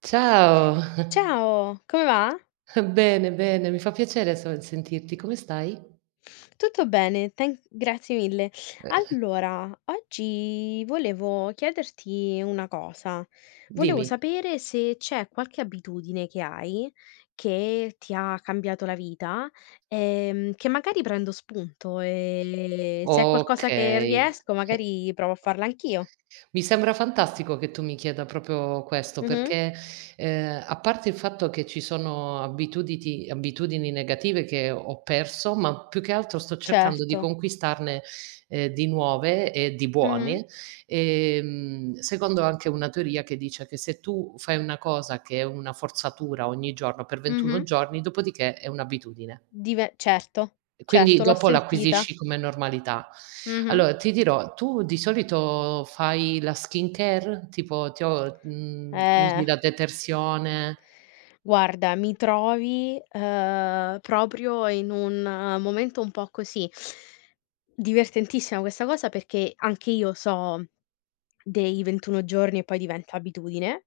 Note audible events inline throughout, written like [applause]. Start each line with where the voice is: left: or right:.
right: Ciao, [laughs]
left: Ciao, come va?
right: bene, bene, mi fa piacere sentirti. Come stai?
left: Tutto bene, tan grazie mille.
right: Eh.
left: Allora, oggi volevo chiederti una cosa. Volevo
right: Dimmi.
left: sapere se c'è qualche abitudine che hai, che ti ha cambiato la vita, che magari prendo spunto e se è qualcosa che
right: Okay.
left: riesco magari provo a farla anch'io.
right: Mi sembra fantastico che tu mi chieda proprio questo,
left: Mh-mh.
right: perché, a parte il fatto che ci sono abituditi abitudini negative che ho perso, ma più che altro sto cercando di
left: Certo.
right: conquistarne, di nuove e di
left: Mh-mh.
right: buone, secondo anche una teoria che dice che se tu fai una cosa che è una forzatura ogni giorno per 21
left: Mh-mh.
right: giorni, dopodiché è un'abitudine.
left: Dive Certo,
right: Quindi
left: certo, l'ho
right: dopo
left: sentita.
right: l'acquisisci come normalità.
left: Mh-mh.
right: Allora ti dirò, tu di solito fai la skincare? Usi
left: Eh.
right: la detersione?
left: Guarda, mi trovi, proprio in un momento un po' così. Divertentissima questa cosa perché anche io so dei 21 giorni e poi diventa abitudine.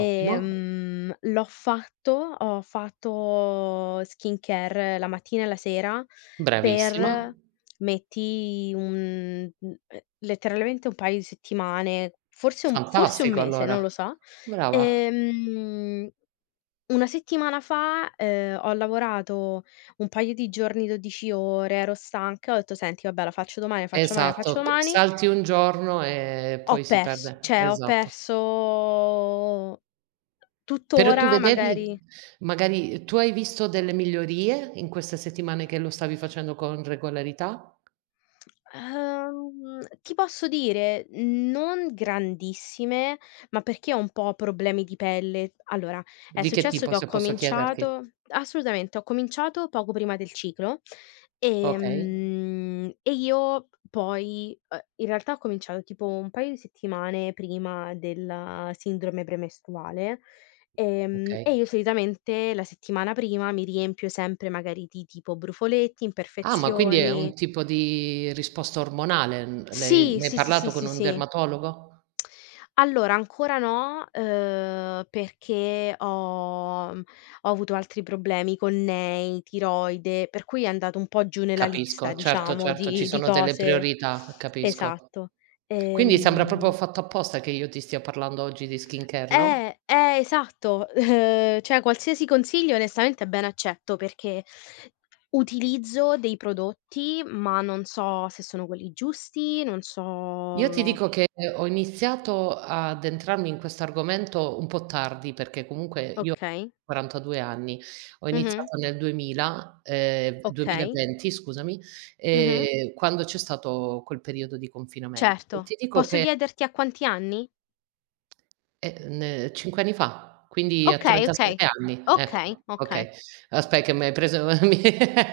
right: Ottimo,
left: l'ho fatto, ho fatto skincare la mattina e la sera
right: bravissima,
left: per, metti, letteralmente un paio di settimane, forse un
right: fantastico
left: mese, non
right: allora.
left: lo so.
right: Brava,
left: Ehm una settimana fa, ho lavorato un paio di giorni, 12 ore, ero stanca, ho detto: "Senti vabbè la faccio domani, la faccio domani, la faccio
right: esatto, t
left: domani".
right: salti un giorno e
left: Ho
right: poi si
left: pers
right: perde,
left: cioè ho
right: esatto.
left: perso
right: Però tu
left: tutt'ora
right: vedevi
left: magari.
right: magari tu hai visto delle migliorie in queste settimane che lo stavi facendo con regolarità?
left: Ti posso dire, non grandissime, ma perché ho un po' problemi di pelle. Allora, è
right: Di che
left: successo
right: tipo,
left: che ho
right: se posso chiederti?
left: cominciato assolutamente, ho cominciato poco prima del ciclo,
right: Okay.
left: e io poi, in realtà ho cominciato tipo un paio di settimane prima della sindrome premestruale,
right: Okay.
left: e io solitamente la settimana prima mi riempio sempre magari di tipo brufoletti,
right: Ah, ma quindi è
left: imperfezioni
right: un tipo di risposta ormonale, n lei
left: sì,
right: ne hai
left: sì, sì, sì,
right: parlato con
left: sì,
right: un
left: sì.
right: dermatologo?
left: Allora ancora no, perché ho avuto altri problemi, connei, tiroide, per cui è andato un po' giù nella lista
right: Capisco, certo,
left: diciamo
right: certo, ci
left: di
right: sono delle
left: cose.
right: priorità, capisco.
left: Esatto.
right: Quindi sembra proprio
left: Ehm
right: fatto apposta che io ti stia parlando oggi di skincare, no?
left: eh, esatto. [laughs] Cioè qualsiasi consiglio onestamente è ben accetto, perché utilizzo dei prodotti, ma non so se sono quelli giusti, non
right: Io ti
left: so.
right: dico che ho iniziato ad entrarmi in questo argomento un po' tardi, perché comunque io ho
left: Okay.
right: 42 anni, ho
left: Mh-mh.
right: iniziato nel 2000,
left: Okay.
right: 2020, scusami,
left: Mh-mh.
right: quando c'è stato quel periodo di confinamento. E
left: Certo.
right: ti dico
left: Posso
right: che
left: chiederti a quanti anni?
right: n 5 anni fa, quindi a
left: Okay, okay.
right: 37 anni, ecco,
left: Okay, okay.
right: okay. Aspe che m'hai preso [laughs] mi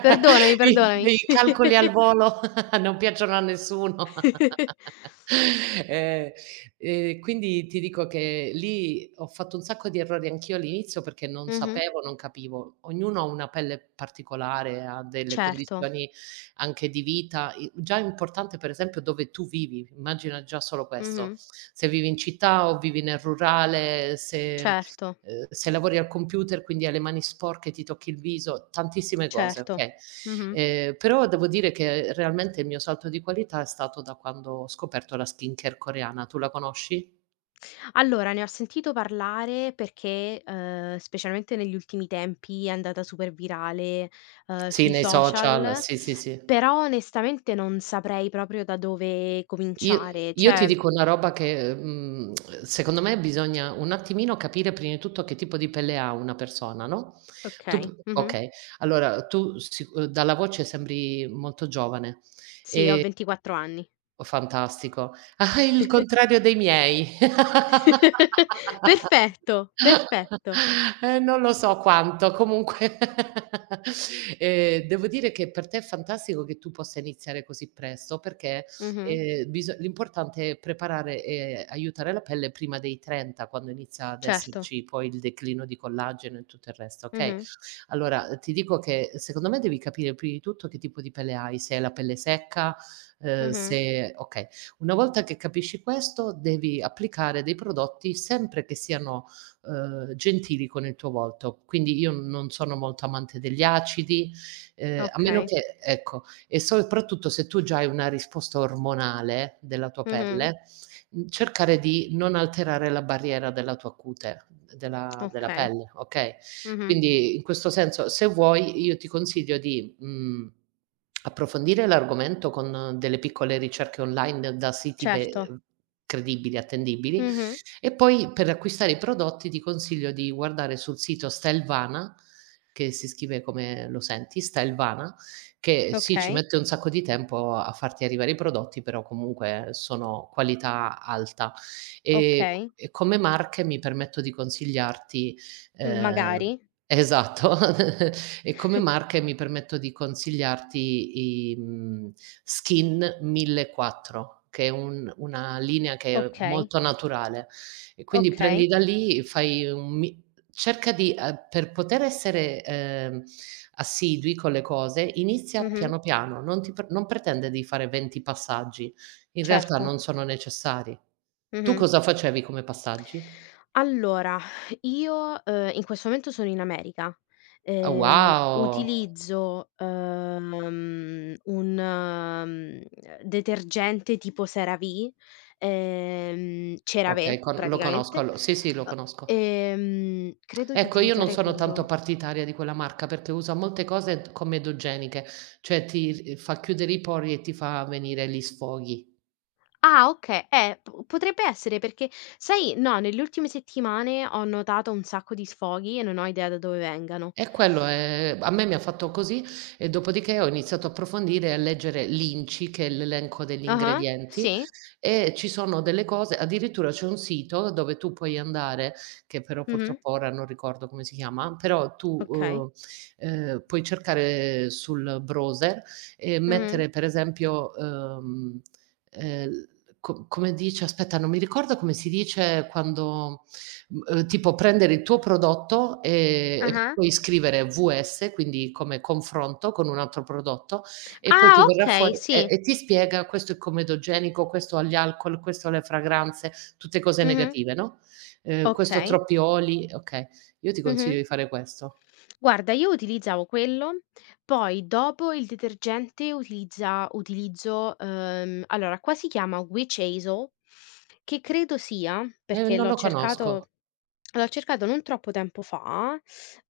left: Perdonami,
right: i
left: perdonami.
right: i calcoli al volo, [laughs] non piacciono a nessuno. [laughs]
left: [laughs]
right: Ehm, quindi ti dico che lì ho fatto un sacco di errori anch'io all'inizio, perché non
left: Mh-mh.
right: sapevo, non capivo. Ognuno ha una pelle particolare, ha delle
left: Certo.
right: condizioni anche di vita. I Già è importante per esempio dove tu vivi, immagina già solo questo.
left: Mh-mh.
right: Se vivi in città o vivi nel rurale, se ehm,
left: Certo,
right: se lavori al computer, quindi hai le mani sporche, ti tocchi il viso, tantissime cose,
left: certo.
right: okay.
left: Mh-mh.
right: Però devo dire che realmente il mio salto di qualità è stato da quando ho scoperto la skincare coreana. Tu la conosci?
left: Allora ne ho sentito parlare perché, specialmente negli ultimi tempi è andata super virale,
right: Sì,
left: sui
right: nei social,
left: social,
right: sì, sì, sì.
left: però onestamente non saprei proprio da dove
right: Io
left: cominciare,
right: io ti
left: cioè.
right: dico una roba che, secondo me bisogna un attimino capire prima di tutto che tipo di pelle ha una persona, no, tu
left: Okay.
right: p
left: Mh-mh.
right: okay, allora tu sic dalla voce sembri molto giovane,
left: Sì, ho
right: ehm
left: 24 anni.
right: Oh, fantastico. Ah, il
left: [laughs]
right: contrario dei miei. [laughs]
left: Perfetto, perfetto.
right: Non lo so quanto, comunque, [laughs] devo dire che per te è fantastico che tu possa iniziare così presto, perché,
left: Mh-mh.
right: biso l'importante è preparare e aiutare la pelle prima dei 30, quando inizia ad
left: Certo.
right: esserci poi il declino di collagene e tutto il resto, okay?
left: Mh-mh.
right: Allora, ti dico che secondo me devi capire prima di tutto che tipo di pelle hai, se hai la pelle secca,
left: Mh-mh.
right: se okay. Una volta che capisci questo, devi applicare dei prodotti sempre che siano, gentili con il tuo volto. Quindi io non sono molto amante degli acidi, a meno
left: Okay.
right: che, ecco, e soprattutto se tu già hai una risposta ormonale della tua
left: Mh-mh.
right: pelle, cercare di non alterare la barriera della tua cute, della
left: Okay.
right: pelle, okay?
left: Mh-mh.
right: Quindi in questo senso, se vuoi, io ti consiglio di approfondire l'argomento con delle piccole ricerche online, da siti ve
left: Certo.
right: credibili, attendibili,
left: Mh-mh.
right: e poi per acquistare i prodotti ti consiglio di guardare sul sito Stelvana, che si scrive come lo senti, Stelvana, che sì, ci
left: Okay.
right: mette un sacco di tempo a farti arrivare i prodotti, però comunque sono qualità alta. E c
left: Okay.
right: e come marche mi permetto di consigliarti
left: Magari.
right: ehm esatto. [laughs] E come
left: [laughs]
right: marche mi permetto di consigliarti Skin 1004, che è un una linea che è
left: Okay.
right: molto naturale. E quindi prendi
left: Okay.
right: da lì, fai un mi cerca di, per poter essere, assidui con le cose, inizia
left: Mh-mh.
right: piano piano, non pretende di fare 20 passaggi. In realtà
left: Certo.
right: non sono necessari. Tu
left: Mh-mh.
right: cosa facevi come passaggi?
left: Allora, io, in questo momento sono in America.
right: Ah, wow!
left: Utilizzo, un detergente tipo CeraVe, ehm,
right: Okay,
left: CeraVe
right: con lo conosco,
left: praticamente,
right: allo sì, sì, lo
left: uhm,
right: conosco.
left: credo di
right: Ecco, io non
left: utilizzare
right: sono tanto
left: quello.
right: partitaria di quella marca perché usa molte cose t commedogeniche, cioè ti r fa chiudere i pori e ti fa venire gli sfoghi.
left: Ah, okay, p potrebbe essere perché sai no, nelle ultime settimane ho notato un sacco di sfoghi e non ho idea da dove vengano.
right: E quello è, a me mi ha fatto così, e dopodiché ho iniziato a approfondire e a leggere l'INCI, che è l'elenco degli
left: Ah-ah,
right: ingredienti,
left: sì,
right: e ci sono delle cose, addirittura c'è un sito dove tu puoi andare, che però
left: mh-mh,
right: purtroppo ora non ricordo come si chiama, però tu,
left: okay.
right: puoi cercare sul browser e
left: Mh-mh.
right: mettere per esempio, ehm, eh, co come dice, aspetta, non mi ricordo come si dice quando Tipo prendere il tuo prodotto, e
left: Ah-ah.
right: poi scrivere VS, quindi come confronto con un altro prodotto, e poi
left: Ah,
right: ti verrà
left: okay,
right: fuori e
left: sì.
right: e ti spiega: "Questo è comedogenico, questo ha gli alcol, questo ha le fragranze", tutte cose
left: Mh-mh.
right: negative, no, "Questo ha
left: Okay.
right: troppi oli", okay. Io ti consiglio
left: Mh-mh.
right: di fare questo.
left: Guarda, io utilizzavo quello, poi dopo il detergente utilizza utilizzo, allora qua si chiama Witch Hazel, che credo sia perché
right: Non
left: l'ho
right: lo
left: cercato
right: conosco.
left: l'ho cercato non troppo tempo fa,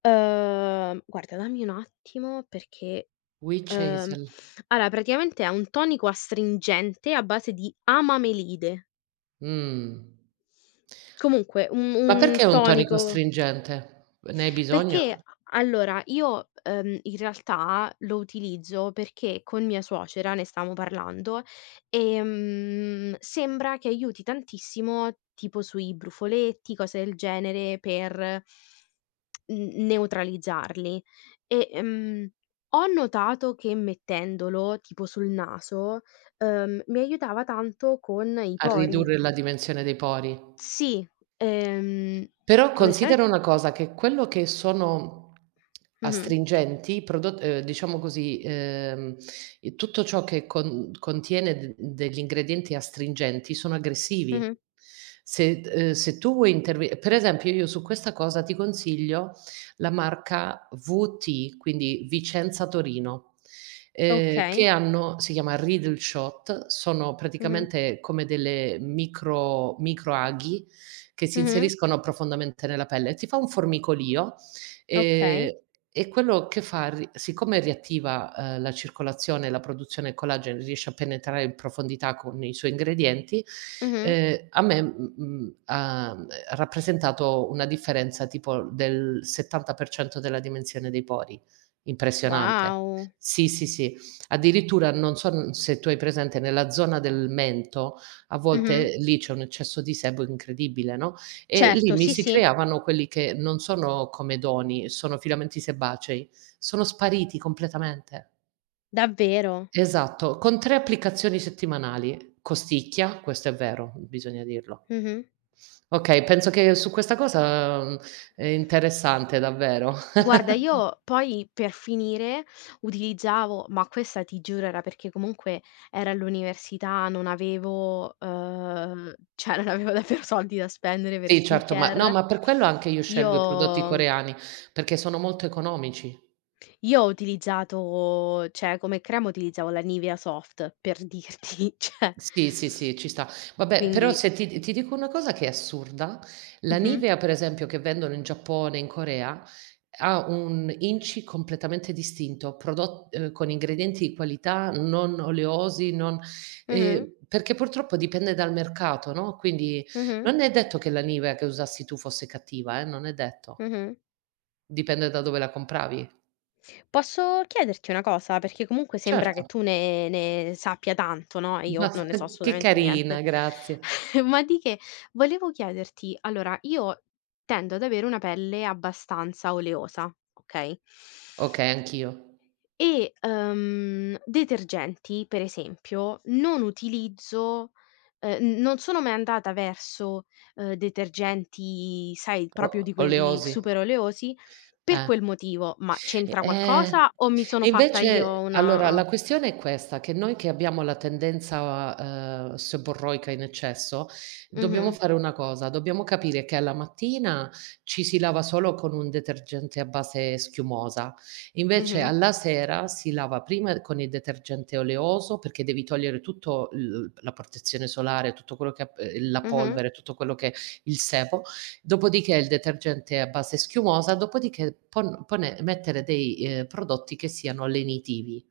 left: guarda dammi un attimo perché,
right: Witch
left: uhm,
right: hazel.
left: allora praticamente è un tonico astringente a base di amamelide.
right: Mh.
left: Comunque un
right: Ma
left: un
right: perché un tonico
left: tonico.
right: astringente? Ne hai
left: Perché
right: bisogno?
left: a Allora io, in realtà lo utilizzo perché con mia suocera ne stavamo parlando, sembra che aiuti tantissimo, tipo sui brufoletti, cose del genere per n neutralizzarli. E, ho notato che mettendolo tipo sul naso, mi aiutava tanto con i
right: A
left: pori.
right: ridurre la dimensione dei pori?
left: Sì, ehm,
right: Però
left: onestamen
right: considera una cosa, che quello che sono
left: mh-mh.
right: astringenti, i prodott diciamo così, i tutto ciò che contiene de degli ingredienti astringenti sono
left: Mh-mh.
right: aggressivi. Se tu vuoi interve per esempio, io su questa cosa ti consiglio la marca VT, quindi Vicenza Torino, che
left: Okay.
right: hanno, si chiama Riedl Shot, sono
left: Mh-mh.
right: praticamente come delle microaghi che si
left: Mh-mh.
right: inseriscono profondamente nella pelle. Ti fa un formicolio, ehm,
left: Okay.
right: e quello che fa, ri siccome riattiva, la circolazione e la produzione del collagene, riesce a penetrare in profondità con i suoi ingredienti,
left: Mh-mh.
right: a me, ha, rappresentato una differenza tipo del 70% della dimensione dei pori. Impressionante.
left: Wow.
right: Sì, sì, sì. Addirittura, non so n se tu hai presente nella zona del mento, a
left: Mh-mh.
right: volte lì c'è un eccesso di sebo incredibile, no, e lì
left: Certo,
right: mi
left: sì,
right: si
left: sì,
right: creavano quelli che non sono comedoni, sono filamenti sebacei, sono spariti completamente.
left: davvero.
right: Esatto, con 3 applicazioni settimanali. Costicchia, questo è vero, bisogna dirlo.
left: Mh-mh.
right: Okay, penso che su questa cosa, è interessante davvero.
left: Guarda,
right: [laughs]
left: io poi per finire utilizzavo ma questa ti giuro era perché comunque era all'università, non avevo, [laughs] cioè non avevo davvero soldi da spendere per
right: Sì, certo, ma no,
left: skincare.
right: ma per quello anche io scelgo i prodotti
left: Io
right: coreani, perché sono molto economici.
left: io ho utilizzato cioè come crema utilizzavo la Nivea Soft per [laughs] dirti, cioè
right: Sì, sì, sì, ci sta. Vabbè, però
left: quindi.
right: se ti dico una cosa che è assurda, la
left: Mh-mh.
right: Nivea per esempio che vendono in Giappone, in Corea, ha un inci completamente distinto, prodot con ingredienti di qualità, non oleosi, non
left: Mh-mh.
right: perché purtroppo dipende dal mercato, no, quindi
left: Mh-mh.
right: non è detto che la Nivea che usassi tu fosse cattiva, non è detto.
left: Mh-mh.
right: Dipende da dove la compravi.
left: Posso chiederti una cosa? Perché comunque sembra
right: Certo.
left: che tu ne sappia tanto, no, e io
right: Ma
left: non ne so
right: [laughs] che
left: assolutamente niente.
right: carina, grazie.
left: [laughs] Ma di che? Volevo chiederti allora, io tendo ad avere una pelle abbastanza oleosa, okay?
right: Okay, anch'io.
left: E, detergenti per esempio non utilizzo non sono mai andata verso, detergenti, sai,
right: O
left: proprio di quelli
right: Oleosi.
left: super oleosi per
right: Eh.
left: quel motivo, ma
right: E
left: c'entra
right: eh,
left: qualcosa o mi sono
right: e
left: fatta io
right: invece allora
left: una.
right: la questione è questa, che noi che abbiamo la tendenza, seborroica in eccesso, dobbiamo
left: Mh-mh,
right: fare una cosa, dobbiamo capire che alla mattina ci si lava solo con un detergente a base schiumosa, invece
left: mh-mh,
right: alla sera si lava prima con il detergente oleoso, perché devi togliere tutto l la protezione solare, tutto quello che ha, la
left: mh-mh,
right: polvere, tutto quello che, il sebo, dopodiché il detergente a base schiumosa, dopodiché mettere dei prodotti che siano lenitivi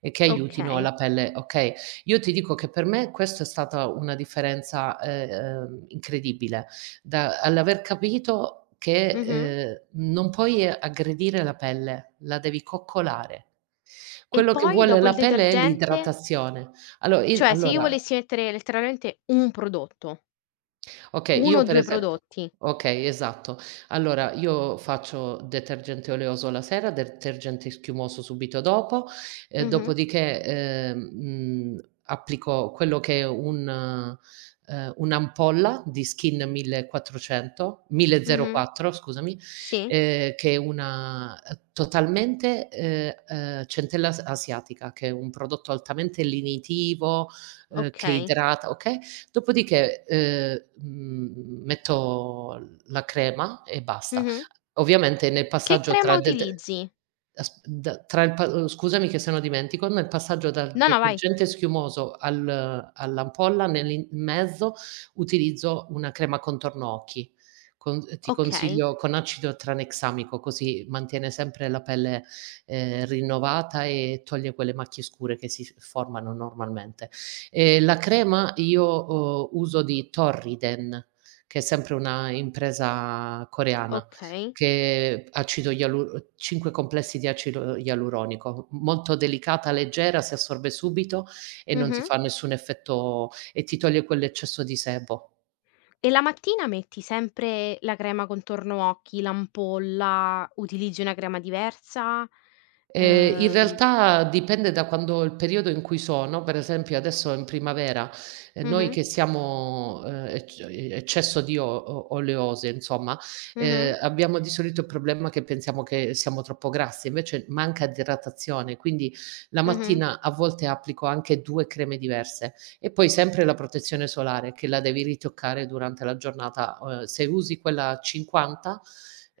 right: e che aiutino
left: okay,
right: la pelle, okay. Io ti dico che per me questa è stata una differenza, incredibile, da all'aver capito che,
left: mh-mh.
right: non puoi aggredire la pelle, la devi coccolare.
left: E
right: Quello che
left: poi
right: vuole
left: dopo il
right: la pelle è
left: detergente?
right: l'idratazione.
left: Cioè se io
right: Allora,
left: volessi mettere letteralmente un prodotto,
right: okay,
left: uno
right: io
left: o
right: per
left: 2
right: esem
left: prodotti.
right: okay, esatto. Allora io faccio detergente oleoso la sera, detergente schiumoso subito dopo,
left: Mh-mh,
right: dopodiché, applico quello che è un'ampolla di Skin 1400
left: mh-mh,
right: 1004, scusami,
left: sì,
right: che è una, totalmente, centella as asiatica, che è un prodotto altamente lenitivo, che
left: okay.
right: idrata, okay. Dopodiché, metto la crema e basta.
left: Mh-mh.
right: Ovviamente nel
left: Che
right: passaggio
left: crema
right: tra dete
left: utilizzi?
right: as da tra il pa scusami, che se no dimentico, nel passaggio dal
left: No, no, vai.
right: detergente schiumoso al all'ampolla, nell'in mezzo utilizzo una crema contorno occhi. Con ti
left: Okay,
right: consiglio con acido tranexamico, così mantiene sempre la pelle, rinnovata, e toglie quelle macchie scure che si f formano normalmente. La crema io, uso di Torriden, che è sempre una impresa coreana,
left: okay.
right: che acido ialu 5 complessi di acido ialuronico, m molto delicata, leggera, si assorbe subito e non ti
left: Mh-mh.
right: fa nessun effetto e ti toglie quell'eccesso di sebo.
left: E la mattina metti sempre la crema contorno occhi, l'ampolla, utilizzi una crema diversa?
right: In
left: Ehm
right: realtà dipende da quando, il periodo in cui sono, per esempio adesso in primavera, noi
left: mh-mh,
right: che siamo, ec eccesso di o oleose insomma,
left: mh-mh,
right: abbiamo di solito il problema che pensiamo che siamo troppo grassi, invece manca di idratazione, quindi la
left: mh-mh,
right: mattina a volte applico anche 2 creme diverse. E poi sempre la protezione solare, che la devi ritoccare durante la giornata, se usi quella a 50,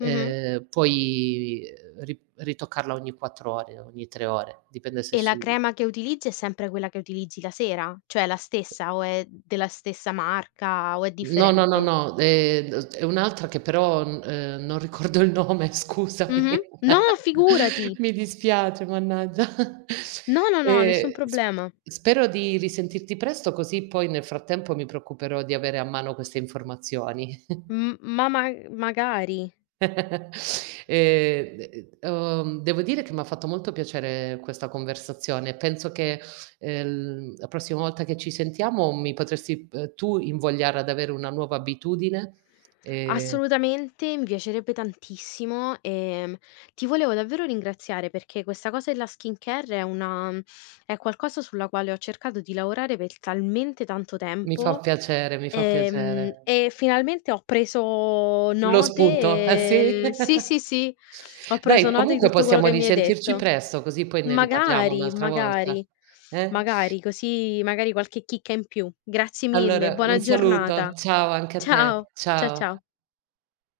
left: mh-mh.
right: puoi, ri ritoccarla ogni 4 ore, ogni 3 ore, dipende se
left: E la
right: sudi.
left: crema che utilizzi è sempre quella che utilizzi la sera? Cioè è la stessa o è della stessa marca o è
right: No, no, no,
left: differente?
right: no, d è un'altra che però, n non ricordo il nome, [laughs] scusami.
left: Mh-mh. No, figurati.
right: [laughs] Mi dispiace, mannaggia.
left: No, no, no, nessun
right: Sp
left: problema.
right: spero di risentirti presto, così poi nel frattempo mi preoccuperò di avere a mano queste informazioni.
left: M ma magari.
right: [laughs] D Devo dire che m'ha fatto molto piacere questa conversazione. Penso che, la prossima volta che ci sentiamo mi potresti, tu invogliare ad avere una nuova abitudine, ehm,
left: Assolutamente, mi piacerebbe tantissimo, ti volevo davvero ringraziare perché questa cosa della skincare è una mhmm, è qualcosa sulla quale ho cercato di lavorare per talmente tanto
right: mi fa
left: tempo,
right: piacere, mi fa piacere.
left: e finalmente ho preso
right: Lo
left: note,
right: spunto, eh sì. [laughs]
left: sì, sì, sì, ho preso
right: Dai,
left: nota di
right: comunque
left: tutto quello
right: possiamo
left: che mi hai
right: risentirci
left: detto.
right: presto, così poi ne riparliamo
left: Magari,
right: un'altra volta,
left: magari,
right: eh?
left: magari, così magari qualche chicca in più. Grazie mille,
right: Allora
left: buona
right: un saluto,
left: giornata.
right: ciao anche a te.
left: Ciao,
right: Ciao.
left: ciao.